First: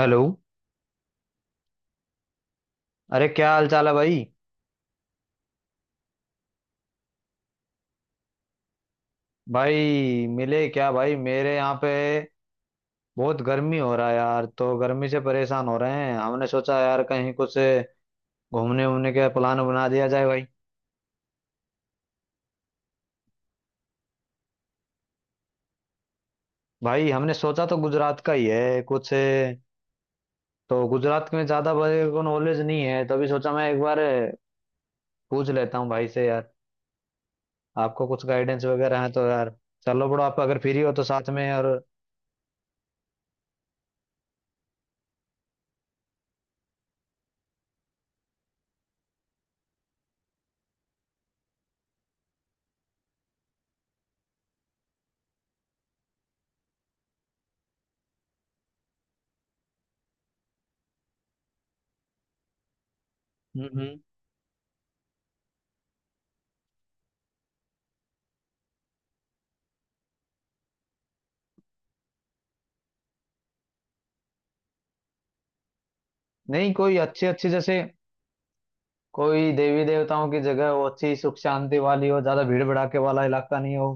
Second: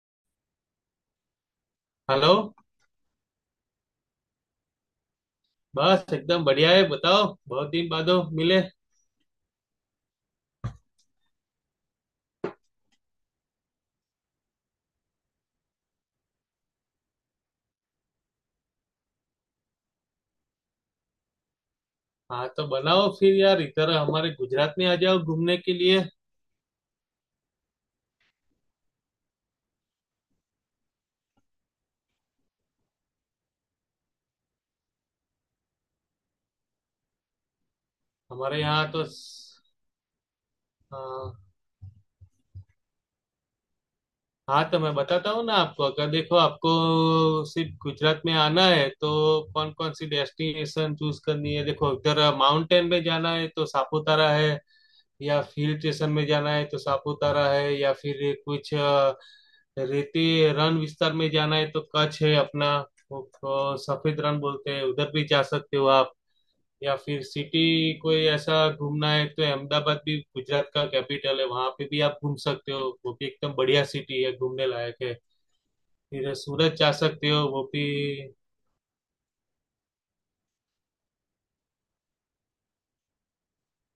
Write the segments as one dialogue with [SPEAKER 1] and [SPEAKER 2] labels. [SPEAKER 1] Hello.
[SPEAKER 2] Hello.
[SPEAKER 1] अरे क्या हाल चाल है भाई।
[SPEAKER 2] बस एकदम बढ़िया है, बताओ, बहुत दिन बादो मिले।
[SPEAKER 1] भाई मिले क्या? भाई मेरे यहाँ पे बहुत गर्मी हो रहा है यार, तो गर्मी से परेशान हो रहे हैं। हमने सोचा यार कहीं कुछ घूमने वूमने का प्लान बना दिया जाए भाई।
[SPEAKER 2] हाँ, तो बनाओ फिर यार, इधर हमारे गुजरात में आ जाओ घूमने के लिए।
[SPEAKER 1] भाई हमने सोचा तो गुजरात का ही है कुछ, तो गुजरात में ज़्यादा मेरे को नॉलेज नहीं है, तभी सोचा मैं एक बार पूछ लेता हूँ भाई से यार। आपको कुछ
[SPEAKER 2] हमारे
[SPEAKER 1] गाइडेंस
[SPEAKER 2] यहाँ
[SPEAKER 1] वगैरह
[SPEAKER 2] तो
[SPEAKER 1] है तो यार चलो बड़ो, आप अगर फ्री हो तो साथ
[SPEAKER 2] हाँ।
[SPEAKER 1] में। और
[SPEAKER 2] हाँ तो मैं बताता हूँ ना आपको, अगर देखो आपको सिर्फ गुजरात में आना है तो कौन कौन सी डेस्टिनेशन चूज करनी है। देखो इधर माउंटेन में जाना है तो सापुतारा है, या हिल स्टेशन में जाना है तो सापुतारा है, या फिर कुछ रेती रण विस्तार में जाना है तो कच्छ है अपना। वो,
[SPEAKER 1] हम्म हम्म।
[SPEAKER 2] सफेद रण बोलते हैं उधर भी जा सकते हो आप। या फिर सिटी कोई ऐसा घूमना है तो अहमदाबाद भी गुजरात का कैपिटल है, वहां पे भी आप घूम सकते हो, वो भी एकदम बढ़िया सिटी है घूमने लायक है। फिर
[SPEAKER 1] नहीं,
[SPEAKER 2] सूरत जा
[SPEAKER 1] कोई अच्छी
[SPEAKER 2] सकते हो
[SPEAKER 1] अच्छी
[SPEAKER 2] वो
[SPEAKER 1] जैसे
[SPEAKER 2] भी।
[SPEAKER 1] कोई देवी देवताओं की जगह हो, अच्छी सुख शांति वाली हो, ज्यादा भीड़ भड़ाके वाला इलाका नहीं हो।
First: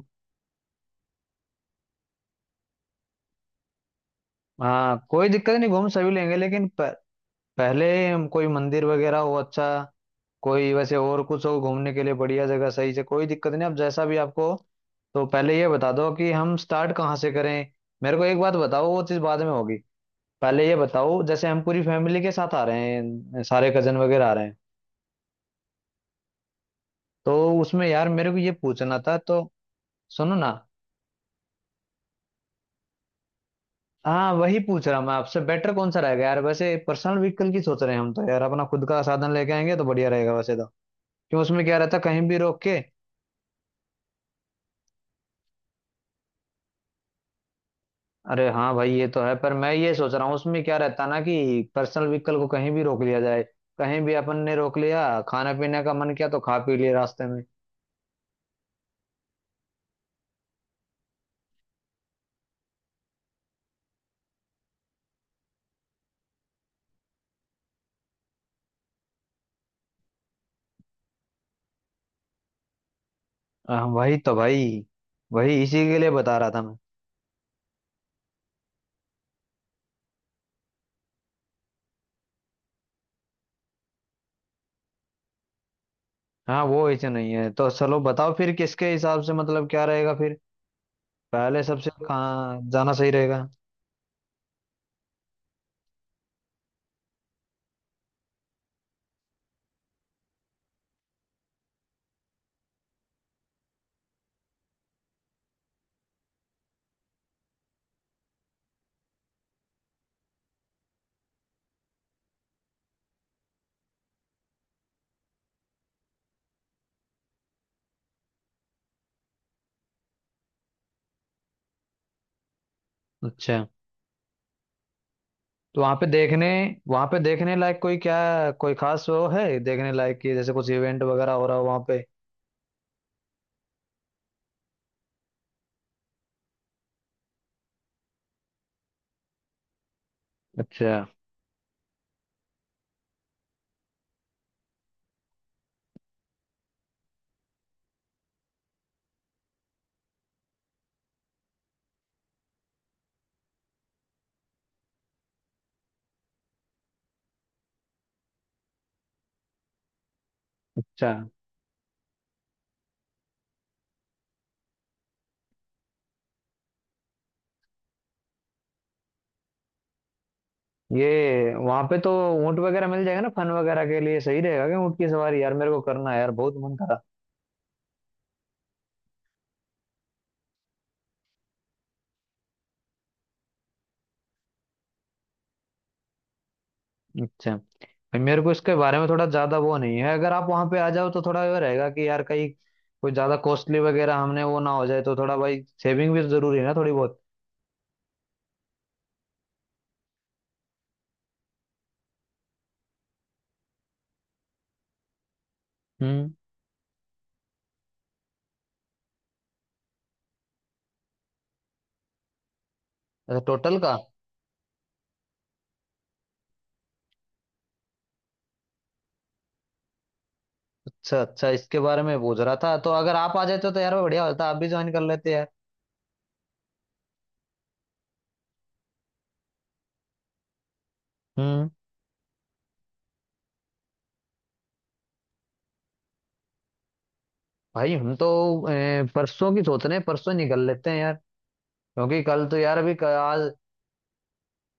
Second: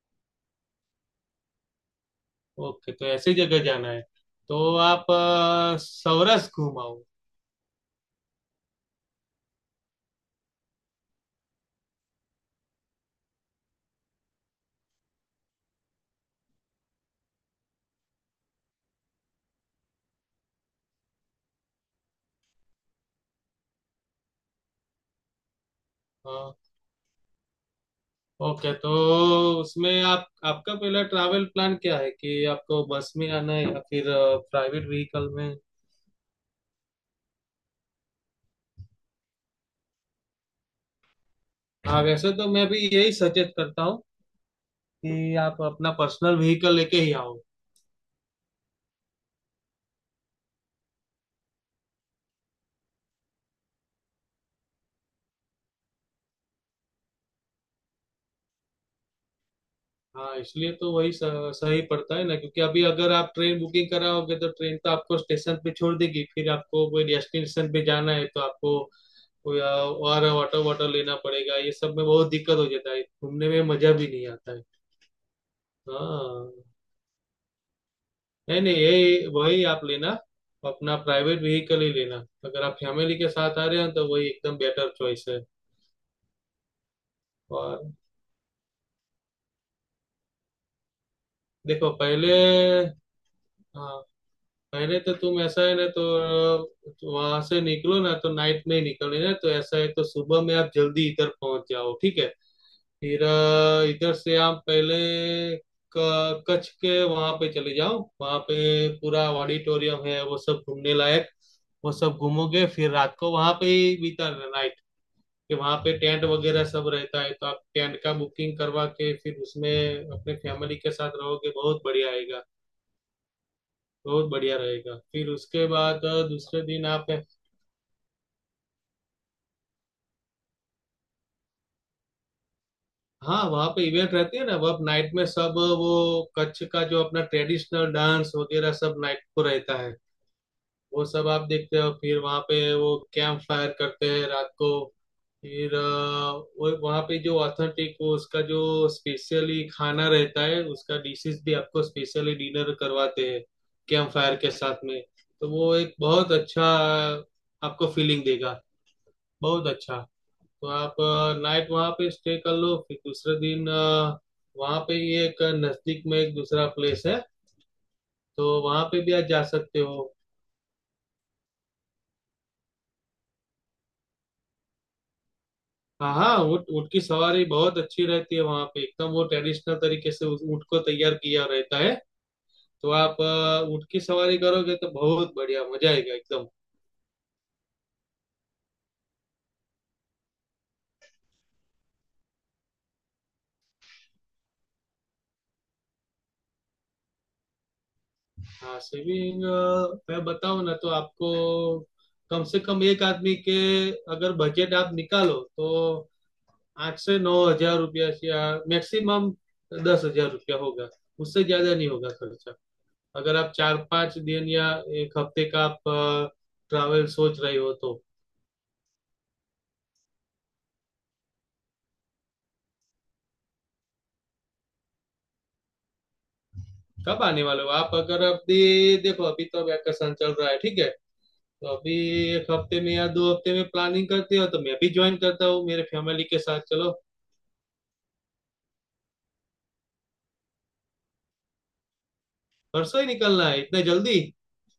[SPEAKER 2] ओके, तो ऐसी जगह जाना है तो
[SPEAKER 1] हाँ
[SPEAKER 2] आप
[SPEAKER 1] कोई दिक्कत नहीं, घूम सभी लेंगे,
[SPEAKER 2] सौराष्ट्र
[SPEAKER 1] लेकिन
[SPEAKER 2] घूम आओ।
[SPEAKER 1] पहले हम कोई मंदिर वगैरह हो अच्छा, कोई वैसे और कुछ हो घूमने के लिए बढ़िया जगह, सही से कोई दिक्कत नहीं, अब जैसा भी आपको। तो पहले ये बता दो कि हम स्टार्ट कहाँ से करें। मेरे को एक बात बताओ, वो चीज़ बाद में होगी। पहले ये बताओ, जैसे हम पूरी फैमिली के साथ आ रहे हैं, सारे कजन वगैरह आ रहे हैं,
[SPEAKER 2] हाँ।
[SPEAKER 1] तो उसमें यार मेरे को ये
[SPEAKER 2] ओके तो
[SPEAKER 1] पूछना था तो
[SPEAKER 2] उसमें आप,
[SPEAKER 1] सुनो ना।
[SPEAKER 2] आपका पहला ट्रैवल प्लान क्या है कि आपको बस में आना है या फिर
[SPEAKER 1] हाँ वही पूछ
[SPEAKER 2] प्राइवेट
[SPEAKER 1] रहा मैं
[SPEAKER 2] व्हीकल
[SPEAKER 1] आपसे,
[SPEAKER 2] में।
[SPEAKER 1] बेटर कौन सा रहेगा यार। वैसे पर्सनल व्हीकल की सोच रहे हैं हम, तो यार अपना खुद का साधन लेके आएंगे तो बढ़िया रहेगा वैसे तो। क्यों, उसमें क्या रहता
[SPEAKER 2] हाँ,
[SPEAKER 1] कहीं
[SPEAKER 2] वैसे
[SPEAKER 1] भी
[SPEAKER 2] तो
[SPEAKER 1] रोक
[SPEAKER 2] मैं भी
[SPEAKER 1] के?
[SPEAKER 2] यही सजेस्ट करता हूँ कि आप अपना पर्सनल व्हीकल लेके ही आओ।
[SPEAKER 1] अरे हाँ भाई ये तो है, पर मैं ये सोच रहा हूँ उसमें क्या रहता ना कि पर्सनल व्हीकल को कहीं भी रोक लिया जाए, कहीं भी अपन ने रोक लिया, खाना पीने का मन किया तो खा पी लिया रास्ते में।
[SPEAKER 2] हाँ इसलिए तो वही सही पड़ता है ना, क्योंकि अभी अगर आप ट्रेन बुकिंग कराओगे तो ट्रेन तो आपको स्टेशन पे छोड़ देगी, फिर आपको कोई डेस्टिनेशन पे जाना है तो आपको और ऑटो वाटो लेना पड़ेगा, ये सब में बहुत दिक्कत हो जाता है, घूमने में
[SPEAKER 1] हाँ,
[SPEAKER 2] मजा भी
[SPEAKER 1] वही
[SPEAKER 2] नहीं
[SPEAKER 1] तो
[SPEAKER 2] आता है।
[SPEAKER 1] भाई, वही इसी के लिए बता रहा
[SPEAKER 2] हाँ,
[SPEAKER 1] था मैं।
[SPEAKER 2] नहीं नहीं यही वही आप लेना, अपना प्राइवेट व्हीकल ही लेना। अगर आप फैमिली के साथ आ रहे हैं तो वही एकदम बेटर चॉइस है।
[SPEAKER 1] हाँ वो ऐसे नहीं है, तो
[SPEAKER 2] और
[SPEAKER 1] चलो बताओ फिर किसके हिसाब से मतलब क्या रहेगा फिर। पहले सबसे
[SPEAKER 2] देखो पहले,
[SPEAKER 1] कहाँ जाना सही रहेगा?
[SPEAKER 2] हाँ, अरे तो तुम ऐसा है ना तो वहां से निकलो ना तो नाइट में ही निकलना है, तो ऐसा है तो सुबह में आप जल्दी इधर पहुंच जाओ ठीक है। फिर इधर से आप पहले कच्छ के वहां पे चले जाओ, वहां पे पूरा ऑडिटोरियम है वो सब घूमने लायक। वो सब घूमोगे फिर रात को वहां पे ही बिताना नाइट, कि वहां पे टेंट वगैरह सब रहता है तो आप टेंट का बुकिंग करवा के फिर उसमें अपने फैमिली के साथ रहोगे, बहुत बढ़िया आएगा,
[SPEAKER 1] अच्छा,
[SPEAKER 2] बहुत बढ़िया रहेगा। फिर उसके
[SPEAKER 1] तो वहां
[SPEAKER 2] बाद
[SPEAKER 1] पे देखने,
[SPEAKER 2] दूसरे दिन
[SPEAKER 1] वहां
[SPEAKER 2] आप,
[SPEAKER 1] पे देखने लायक कोई क्या कोई खास वो है देखने लायक, कि जैसे कुछ इवेंट वगैरह हो रहा हो वहां पे?
[SPEAKER 2] हाँ वहाँ पे इवेंट रहती है ना, वह नाइट में सब। वो कच्छ का जो अपना ट्रेडिशनल डांस वगैरह सब नाइट को रहता है,
[SPEAKER 1] अच्छा
[SPEAKER 2] वो सब आप देखते हो। फिर वहाँ पे वो कैंप फायर करते हैं रात को, फिर वो वहाँ पे जो ऑथेंटिक वो उसका जो स्पेशली खाना रहता है, उसका डिशेस भी आपको स्पेशली डिनर करवाते हैं कैंप फायर के साथ में। तो वो एक बहुत अच्छा आपको फीलिंग देगा, बहुत अच्छा। तो आप
[SPEAKER 1] अच्छा।
[SPEAKER 2] नाइट वहां पे स्टे कर लो, फिर दूसरे दिन वहां पे ही एक नजदीक में एक दूसरा प्लेस है तो वहां पे भी आप जा सकते हो।
[SPEAKER 1] ये वहां पे तो ऊंट वगैरह मिल जाएगा ना फन वगैरह के लिए? सही रहेगा क्या? ऊंट की सवारी यार मेरे को करना
[SPEAKER 2] हाँ,
[SPEAKER 1] है यार,
[SPEAKER 2] हाँ,
[SPEAKER 1] बहुत
[SPEAKER 2] ऊँट
[SPEAKER 1] मन
[SPEAKER 2] ऊँट
[SPEAKER 1] करा।
[SPEAKER 2] की सवारी बहुत अच्छी रहती है, वहां पे एकदम वो ट्रेडिशनल तरीके से उस ऊँट को तैयार किया रहता है, तो आप ऊँट की सवारी करोगे तो बहुत बढ़िया मजा आएगा एकदम।
[SPEAKER 1] अच्छा। भाई, मेरे को इसके बारे में थोड़ा ज्यादा वो नहीं है। अगर आप वहां पे आ जाओ तो थोड़ा ये रहेगा कि यार कहीं कोई ज्यादा कॉस्टली वगैरह हमने वो ना हो जाए, तो थोड़ा भाई सेविंग भी जरूरी है ना थोड़ी बहुत।
[SPEAKER 2] हाँ सेविंग, मैं बताऊँ ना तो आपको कम से कम एक आदमी के अगर बजट आप निकालो तो
[SPEAKER 1] हम्म।
[SPEAKER 2] 8 से 9 हज़ार रुपया या मैक्सिमम 10 हज़ार रुपया होगा, उससे ज्यादा नहीं होगा खर्चा। अगर
[SPEAKER 1] अच्छा
[SPEAKER 2] आप चार
[SPEAKER 1] टोटल का।
[SPEAKER 2] पांच दिन या एक हफ्ते का आप ट्रैवल सोच रहे हो तो
[SPEAKER 1] अच्छा अच्छा, इसके बारे में पूछ रहा था। तो अगर आप आ जाते तो यार वो बढ़िया होता, आप भी ज्वाइन कर लेते यार।
[SPEAKER 2] कब आने वाले हो आप? अगर अभी देखो, अभी तो वैकेशन चल रहा है ठीक है, तो
[SPEAKER 1] हम्म।
[SPEAKER 2] अभी एक हफ्ते में या 2 हफ्ते में प्लानिंग करते हो तो मैं भी ज्वाइन करता हूँ मेरे फैमिली के साथ चलो।
[SPEAKER 1] भाई हम तो परसों की सोच रहे हैं, परसों निकल लेते हैं यार, क्योंकि कल तो यार अभी
[SPEAKER 2] परसों ही निकलना
[SPEAKER 1] आज।
[SPEAKER 2] है इतने जल्दी?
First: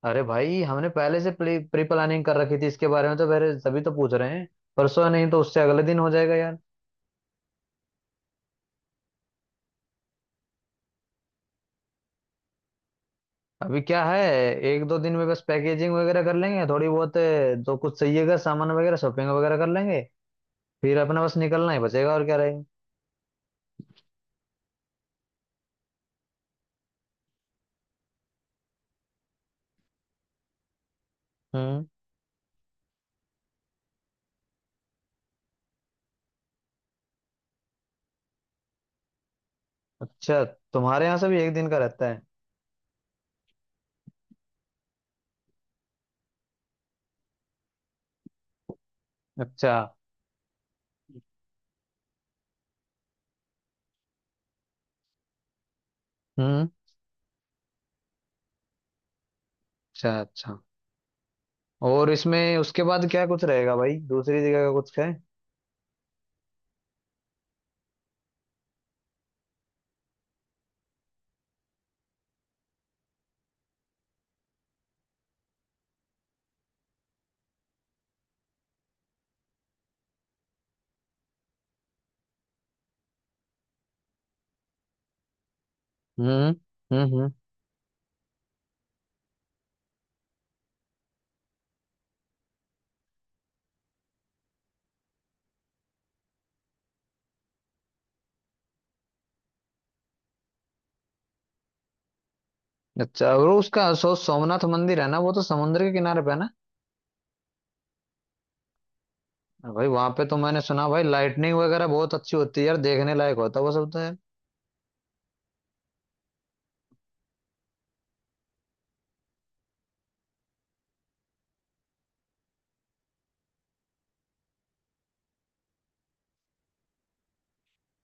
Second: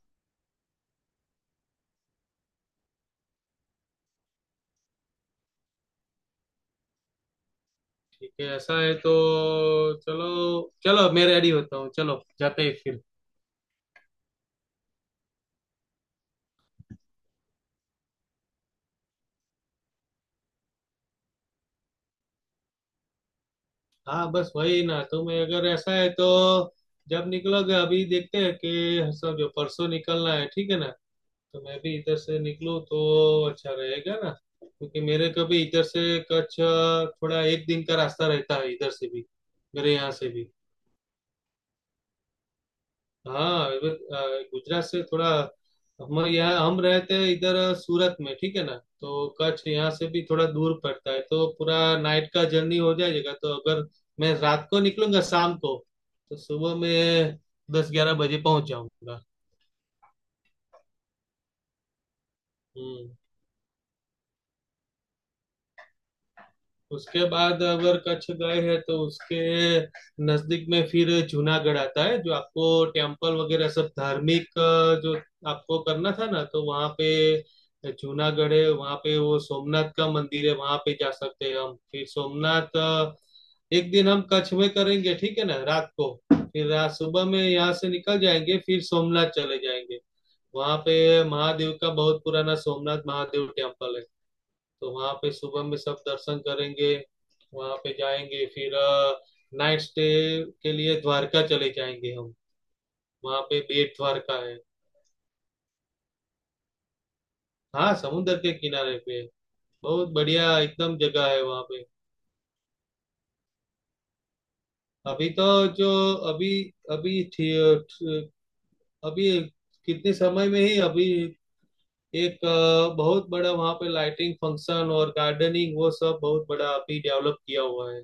[SPEAKER 1] अरे भाई हमने पहले से प्री प्लानिंग कर रखी थी इसके बारे में, तो फिर सभी तो पूछ रहे हैं। परसों नहीं तो उससे अगले दिन हो जाएगा यार।
[SPEAKER 2] ठीक है ऐसा है तो, चलो, चलो मैं रेडी होता हूँ, चलो जाते हैं फिर।
[SPEAKER 1] अभी क्या है, एक दो दिन में बस पैकेजिंग वगैरह कर लेंगे थोड़ी बहुत, जो कुछ चाहिएगा सामान वगैरह शॉपिंग वगैरह कर लेंगे, फिर अपना बस निकलना ही बचेगा, और क्या रहेगा।
[SPEAKER 2] हाँ बस वही ना, तो मैं अगर ऐसा है तो जब निकलोगे, अभी देखते हैं कि समझो परसों निकलना है ठीक है ना, तो मैं
[SPEAKER 1] हम्म।
[SPEAKER 2] भी इधर से निकलूँ तो अच्छा रहेगा ना, क्योंकि मेरे को भी इधर से कच्छ थोड़ा एक दिन का रास्ता रहता है, इधर से भी, मेरे यहाँ से
[SPEAKER 1] अच्छा,
[SPEAKER 2] भी।
[SPEAKER 1] तुम्हारे यहाँ से भी एक दिन का रहता है?
[SPEAKER 2] हाँ गुजरात से थोड़ा, हम रहते हैं इधर सूरत में ठीक है ना, तो कच्छ
[SPEAKER 1] अच्छा।
[SPEAKER 2] यहाँ से भी थोड़ा दूर पड़ता है, तो पूरा नाइट का जर्नी हो जाएगा, तो अगर मैं रात को निकलूंगा शाम को, तो
[SPEAKER 1] हम्म।
[SPEAKER 2] सुबह में 10-11 बजे पहुंच जाऊंगा।
[SPEAKER 1] अच्छा अच्छा, और इसमें उसके बाद
[SPEAKER 2] हम्म।
[SPEAKER 1] क्या कुछ रहेगा भाई? दूसरी जगह का कुछ है?
[SPEAKER 2] उसके बाद अगर कच्छ गए हैं तो उसके नजदीक में फिर जूनागढ़ आता है, जो आपको टेम्पल वगैरह सब धार्मिक जो आपको करना था ना तो वहाँ पे, जूनागढ़ है वहाँ पे, वो सोमनाथ का मंदिर है वहाँ पे, जा सकते हैं हम। फिर सोमनाथ, एक दिन हम कच्छ में करेंगे ठीक है ना रात को,
[SPEAKER 1] हम्म
[SPEAKER 2] फिर रात
[SPEAKER 1] हम्म।
[SPEAKER 2] सुबह
[SPEAKER 1] हम्म।
[SPEAKER 2] में यहाँ से निकल जाएंगे फिर सोमनाथ चले जाएंगे। वहाँ पे महादेव का बहुत पुराना सोमनाथ महादेव टेम्पल है, तो वहां पे सुबह में सब दर्शन करेंगे, वहां पे जाएंगे फिर नाइट स्टे के लिए द्वारका चले जाएंगे हम।
[SPEAKER 1] अच्छा,
[SPEAKER 2] वहां
[SPEAKER 1] और
[SPEAKER 2] पे
[SPEAKER 1] उसका
[SPEAKER 2] बेट
[SPEAKER 1] सो
[SPEAKER 2] द्वारका है,
[SPEAKER 1] सोमनाथ मंदिर है ना, वो तो समुद्र के किनारे पे है ना?
[SPEAKER 2] हाँ समुद्र के किनारे पे है।
[SPEAKER 1] हाँ भाई वहां
[SPEAKER 2] बहुत
[SPEAKER 1] पे तो
[SPEAKER 2] बढ़िया
[SPEAKER 1] मैंने सुना
[SPEAKER 2] एकदम
[SPEAKER 1] भाई
[SPEAKER 2] जगह है
[SPEAKER 1] लाइटनिंग
[SPEAKER 2] वहां पे।
[SPEAKER 1] वगैरह बहुत अच्छी होती है यार, देखने लायक होता है वो सब तो यार।
[SPEAKER 2] अभी तो जो अभी अभी थी, अभी कितने समय में ही अभी एक बहुत बड़ा वहां पे लाइटिंग फंक्शन और गार्डनिंग वो सब बहुत बड़ा अभी डेवलप किया हुआ है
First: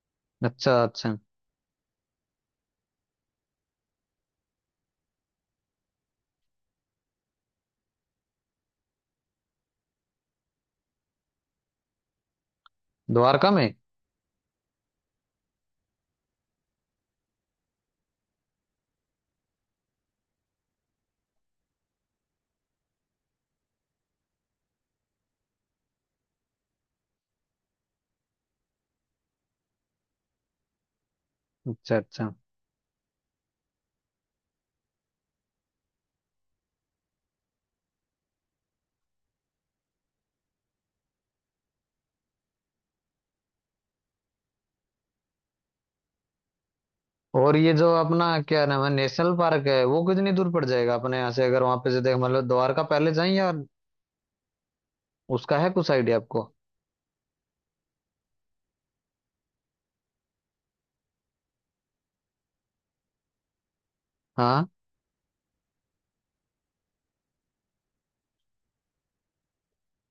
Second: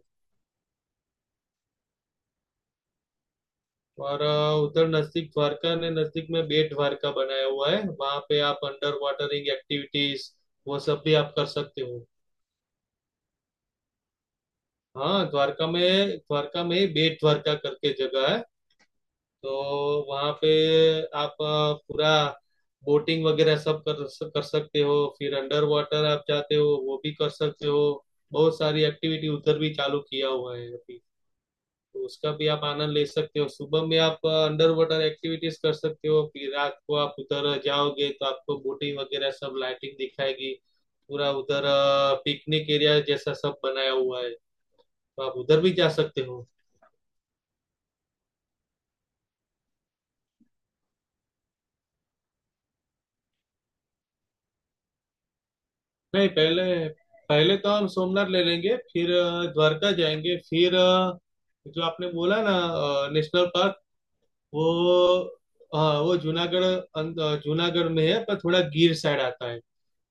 [SPEAKER 1] अच्छा अच्छा।
[SPEAKER 2] हमारा। उधर नजदीक द्वारका ने नजदीक में बेट द्वारका बनाया हुआ है, वहां पे आप अंडर वाटरिंग एक्टिविटीज वो सब भी आप कर सकते हो।
[SPEAKER 1] द्वारका में?
[SPEAKER 2] हाँ द्वारका में, द्वारका में ही बेट द्वारका करके जगह है, तो वहां पे आप पूरा बोटिंग वगैरह सब कर कर सकते हो, फिर अंडर वाटर आप जाते हो वो भी कर सकते हो, बहुत सारी एक्टिविटी उधर भी चालू किया हुआ है अभी,
[SPEAKER 1] अच्छा
[SPEAKER 2] तो
[SPEAKER 1] अच्छा।
[SPEAKER 2] उसका भी आप आनंद ले सकते हो। सुबह में आप अंडर वाटर एक्टिविटीज कर सकते हो, फिर रात को आप उधर जाओगे तो आपको बोटिंग वगैरह सब लाइटिंग दिखाएगी, पूरा उधर पिकनिक एरिया जैसा सब बनाया हुआ है, तो आप उधर भी जा सकते हो।
[SPEAKER 1] और ये जो अपना क्या नाम है, नेशनल पार्क है, वो कितनी दूर पड़ जाएगा अपने यहाँ से? अगर वहां पे से देख मतलब द्वारका पहले जाए या, उसका है कुछ आइडिया
[SPEAKER 2] नहीं
[SPEAKER 1] आपको?
[SPEAKER 2] पहले, पहले तो हम सोमनाथ ले लेंगे, फिर द्वारका जाएंगे, फिर जो आपने बोला ना नेशनल पार्क,
[SPEAKER 1] हाँ
[SPEAKER 2] वो, हाँ वो जूनागढ़ जूनागढ़ में है पर थोड़ा गिर साइड आता है,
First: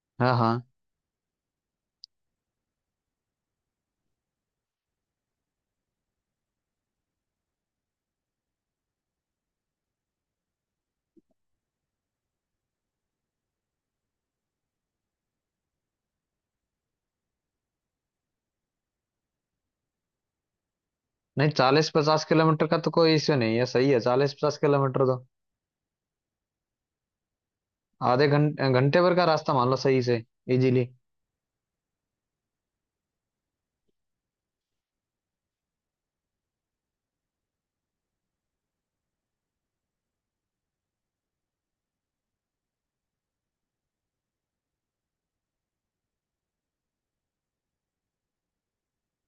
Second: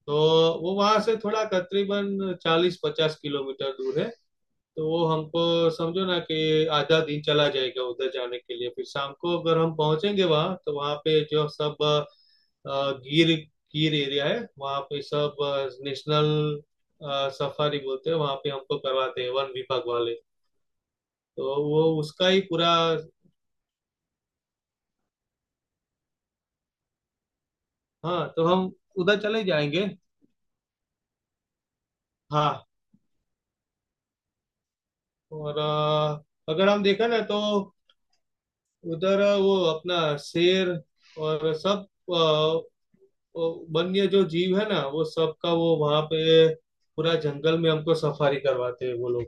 [SPEAKER 2] तो
[SPEAKER 1] हाँ। हाँ
[SPEAKER 2] वो वहां से थोड़ा करीबन 40-50 किलोमीटर दूर है, तो वो हमको, समझो ना कि आधा दिन चला जाएगा उधर जाने के लिए, फिर शाम को अगर हम पहुंचेंगे वहां तो वहां पे जो सब गिर गिर एरिया है वहां पे सब नेशनल, सफारी बोलते हैं वहां पे हमको करवाते हैं वन विभाग वाले, तो
[SPEAKER 1] नहीं,
[SPEAKER 2] वो
[SPEAKER 1] चालीस पचास
[SPEAKER 2] उसका ही
[SPEAKER 1] किलोमीटर
[SPEAKER 2] पूरा।
[SPEAKER 1] का तो कोई इश्यू नहीं है, सही है चालीस पचास किलोमीटर तो, आधे
[SPEAKER 2] हाँ तो
[SPEAKER 1] घंटे
[SPEAKER 2] हम
[SPEAKER 1] घंटे भर
[SPEAKER 2] उधर
[SPEAKER 1] का
[SPEAKER 2] चले
[SPEAKER 1] रास्ता मान लो
[SPEAKER 2] जाएंगे।
[SPEAKER 1] सही से। इजीली।
[SPEAKER 2] हाँ और अगर हम देखा ना तो उधर वो अपना शेर और सब अ, वो वन्य जो जीव है ना वो सबका वो वहां पे पूरा जंगल में हमको सफारी करवाते हैं वो लोग,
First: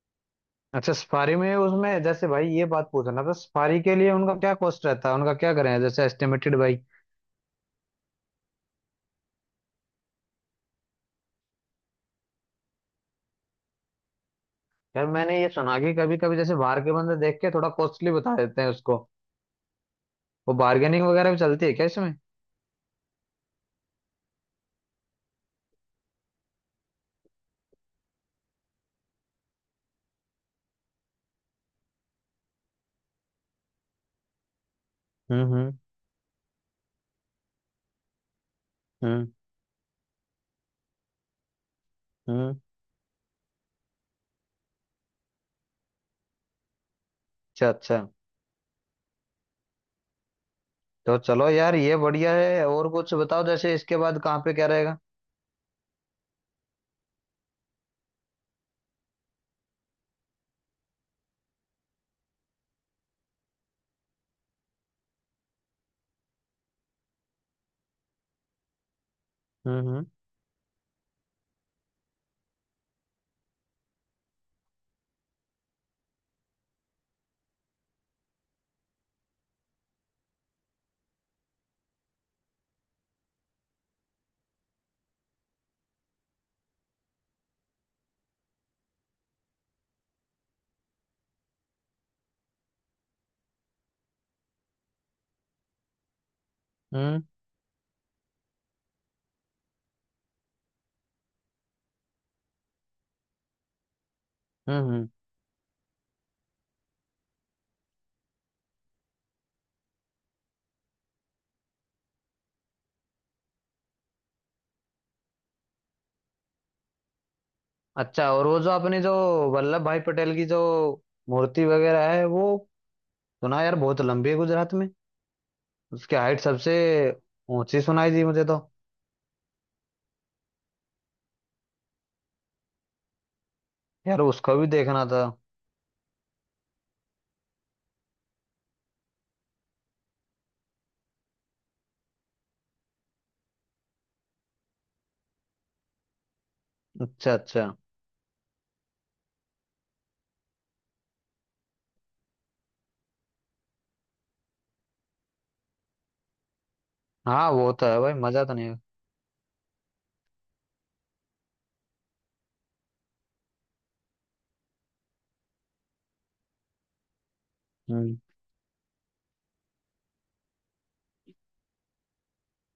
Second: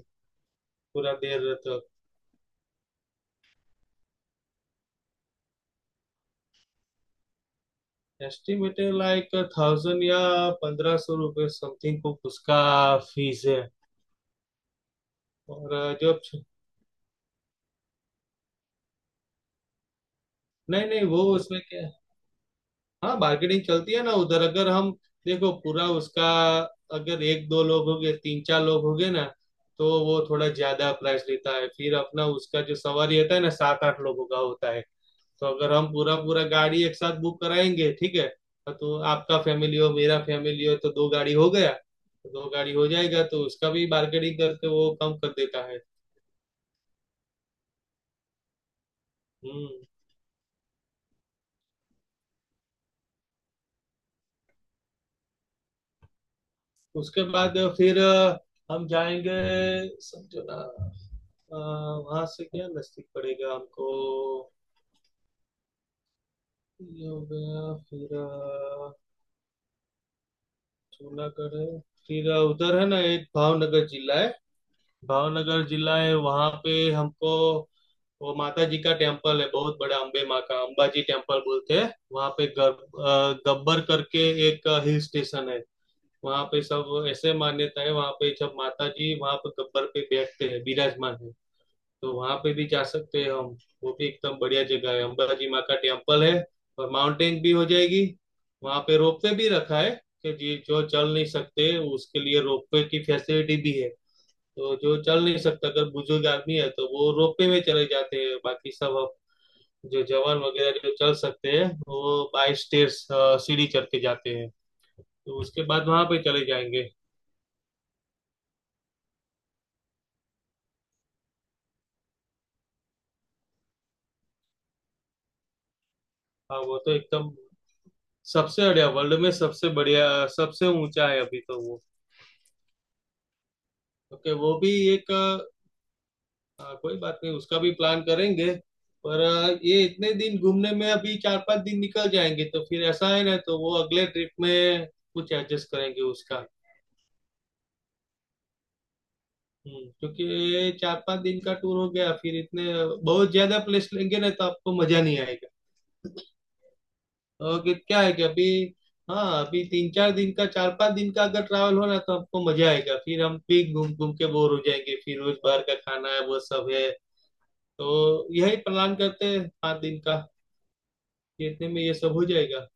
[SPEAKER 1] अच्छा
[SPEAKER 2] पूरा
[SPEAKER 1] सफारी
[SPEAKER 2] देर
[SPEAKER 1] में,
[SPEAKER 2] रात तक।
[SPEAKER 1] उसमें जैसे भाई ये बात पूछना था, सफारी के लिए उनका क्या कॉस्ट रहता है, उनका क्या करें जैसे एस्टिमेटेड भाई?
[SPEAKER 2] एस्टिमेटेड लाइक 1000 या 1500 रुपये समथिंग कुछ उसका फीस है।
[SPEAKER 1] यार मैंने ये
[SPEAKER 2] और
[SPEAKER 1] सुना कि
[SPEAKER 2] जो,
[SPEAKER 1] कभी कभी जैसे बाहर के बंदे देख के थोड़ा कॉस्टली बता देते हैं उसको। वो
[SPEAKER 2] नहीं नहीं
[SPEAKER 1] बार्गेनिंग
[SPEAKER 2] वो
[SPEAKER 1] वगैरह भी
[SPEAKER 2] उसमें
[SPEAKER 1] चलती है
[SPEAKER 2] क्या,
[SPEAKER 1] क्या इसमें?
[SPEAKER 2] हाँ मार्केटिंग चलती है ना उधर, अगर हम देखो पूरा उसका, अगर एक दो लोग हो गए तीन चार लोग हो गए ना तो वो थोड़ा ज्यादा प्राइस लेता है, फिर अपना उसका जो सवारी होता है ना सात आठ लोगों का होता है, तो
[SPEAKER 1] हम्म।
[SPEAKER 2] अगर हम पूरा पूरा गाड़ी एक साथ बुक कराएंगे ठीक है, तो
[SPEAKER 1] हम्म
[SPEAKER 2] आपका फैमिली हो मेरा फैमिली हो तो दो गाड़ी हो गया, तो दो
[SPEAKER 1] हम्म।
[SPEAKER 2] गाड़ी हो जाएगा, तो उसका भी मार्केटिंग करके वो कम कर देता है।
[SPEAKER 1] अच्छा अच्छा।
[SPEAKER 2] हम्म।
[SPEAKER 1] तो चलो यार ये बढ़िया है। और कुछ बताओ जैसे इसके बाद कहाँ पे क्या रहेगा?
[SPEAKER 2] उसके बाद फिर हम जाएंगे, समझो ना वहां से क्या नजदीक पड़ेगा हमको, ये हो गया, फिर
[SPEAKER 1] हम्म।
[SPEAKER 2] जूनागढ़ है, फिर उधर है ना एक भावनगर जिला है, भावनगर जिला है वहां पे हमको, वो माता जी का टेम्पल है बहुत बड़ा, अंबे माँ का अंबाजी टेम्पल बोलते हैं वहां पे, गब्बर करके एक हिल स्टेशन है, वहां पे सब ऐसे मान्यता है वहां पे जब माता जी वहां पे गब्बर पे बैठते हैं विराजमान है, तो वहां पे भी जा सकते हैं हम, वो भी एकदम बढ़िया जगह है, अंबाजी माँ का टेम्पल है, और
[SPEAKER 1] हम्म
[SPEAKER 2] माउंटेन भी हो जाएगी। वहां पे रोपवे भी रखा है कि जी जो चल नहीं सकते उसके लिए रोपवे की फैसिलिटी भी है, तो जो
[SPEAKER 1] हम्म।
[SPEAKER 2] चल नहीं सकता अगर बुजुर्ग आदमी है तो वो रोपवे में चले जाते हैं, बाकी सब अब जो जवान वगैरह जो चल सकते हैं वो बाई स्टेयर्स सीढ़ी चढ़ के जाते हैं, तो उसके बाद वहां पे चले जाएंगे।
[SPEAKER 1] अच्छा, और वो जो अपनी जो वल्लभ भाई पटेल की जो मूर्ति वगैरह है, वो सुना यार बहुत लंबी है गुजरात में, उसकी हाइट
[SPEAKER 2] हाँ
[SPEAKER 1] सबसे
[SPEAKER 2] वो तो एकदम
[SPEAKER 1] ऊंची सुनाई दी मुझे तो।
[SPEAKER 2] सबसे बढ़िया, वर्ल्ड में सबसे बढ़िया सबसे ऊंचा है अभी तो वो।
[SPEAKER 1] यार
[SPEAKER 2] ओके वो
[SPEAKER 1] उसको भी
[SPEAKER 2] भी
[SPEAKER 1] देखना
[SPEAKER 2] एक,
[SPEAKER 1] था।
[SPEAKER 2] कोई बात नहीं उसका भी प्लान करेंगे, पर ये इतने दिन घूमने में अभी 4-5 दिन निकल जाएंगे तो फिर ऐसा है ना, तो वो अगले ट्रिप में कुछ एडजस्ट करेंगे उसका।
[SPEAKER 1] अच्छा अच्छा।
[SPEAKER 2] हम्म, क्योंकि 4-5 दिन का टूर हो गया फिर इतने बहुत ज्यादा प्लेस लेंगे ना तो आपको मजा नहीं आएगा,
[SPEAKER 1] हाँ
[SPEAKER 2] और
[SPEAKER 1] वो तो है
[SPEAKER 2] क्या
[SPEAKER 1] भाई,
[SPEAKER 2] है कि
[SPEAKER 1] मजा
[SPEAKER 2] अभी,
[SPEAKER 1] तो नहीं है।
[SPEAKER 2] हाँ अभी 3-4 दिन का 4-5 दिन का अगर ट्रैवल हो ना तो आपको मजा आएगा, फिर हम भी घूम घूम के बोर हो जाएंगे, फिर रोज बाहर का खाना है वो सब है,
[SPEAKER 1] हम्म।
[SPEAKER 2] तो यही प्लान करते हैं 5 दिन का कि इतने में ये सब हो जाएगा।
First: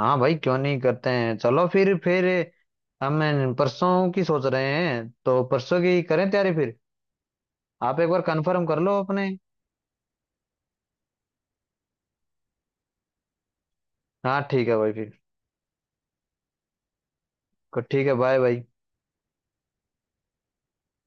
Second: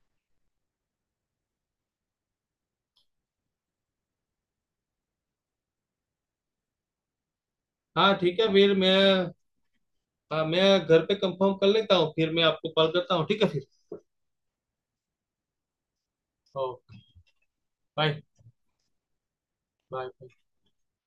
[SPEAKER 1] हाँ भाई क्यों नहीं, करते हैं चलो फिर। फिर हम परसों की सोच रहे हैं, तो परसों की करें तैयारी फिर। आप एक
[SPEAKER 2] हाँ
[SPEAKER 1] बार
[SPEAKER 2] ठीक है
[SPEAKER 1] कंफर्म
[SPEAKER 2] फिर
[SPEAKER 1] कर
[SPEAKER 2] मैं,
[SPEAKER 1] लो अपने।
[SPEAKER 2] हाँ मैं घर पे कंफर्म कर लेता हूँ फिर मैं आपको कॉल करता हूँ, ठीक है फिर।
[SPEAKER 1] हाँ ठीक है भाई फिर।
[SPEAKER 2] ओके।
[SPEAKER 1] ठीक है,
[SPEAKER 2] बाय।
[SPEAKER 1] बाय भाई।
[SPEAKER 2] बाय।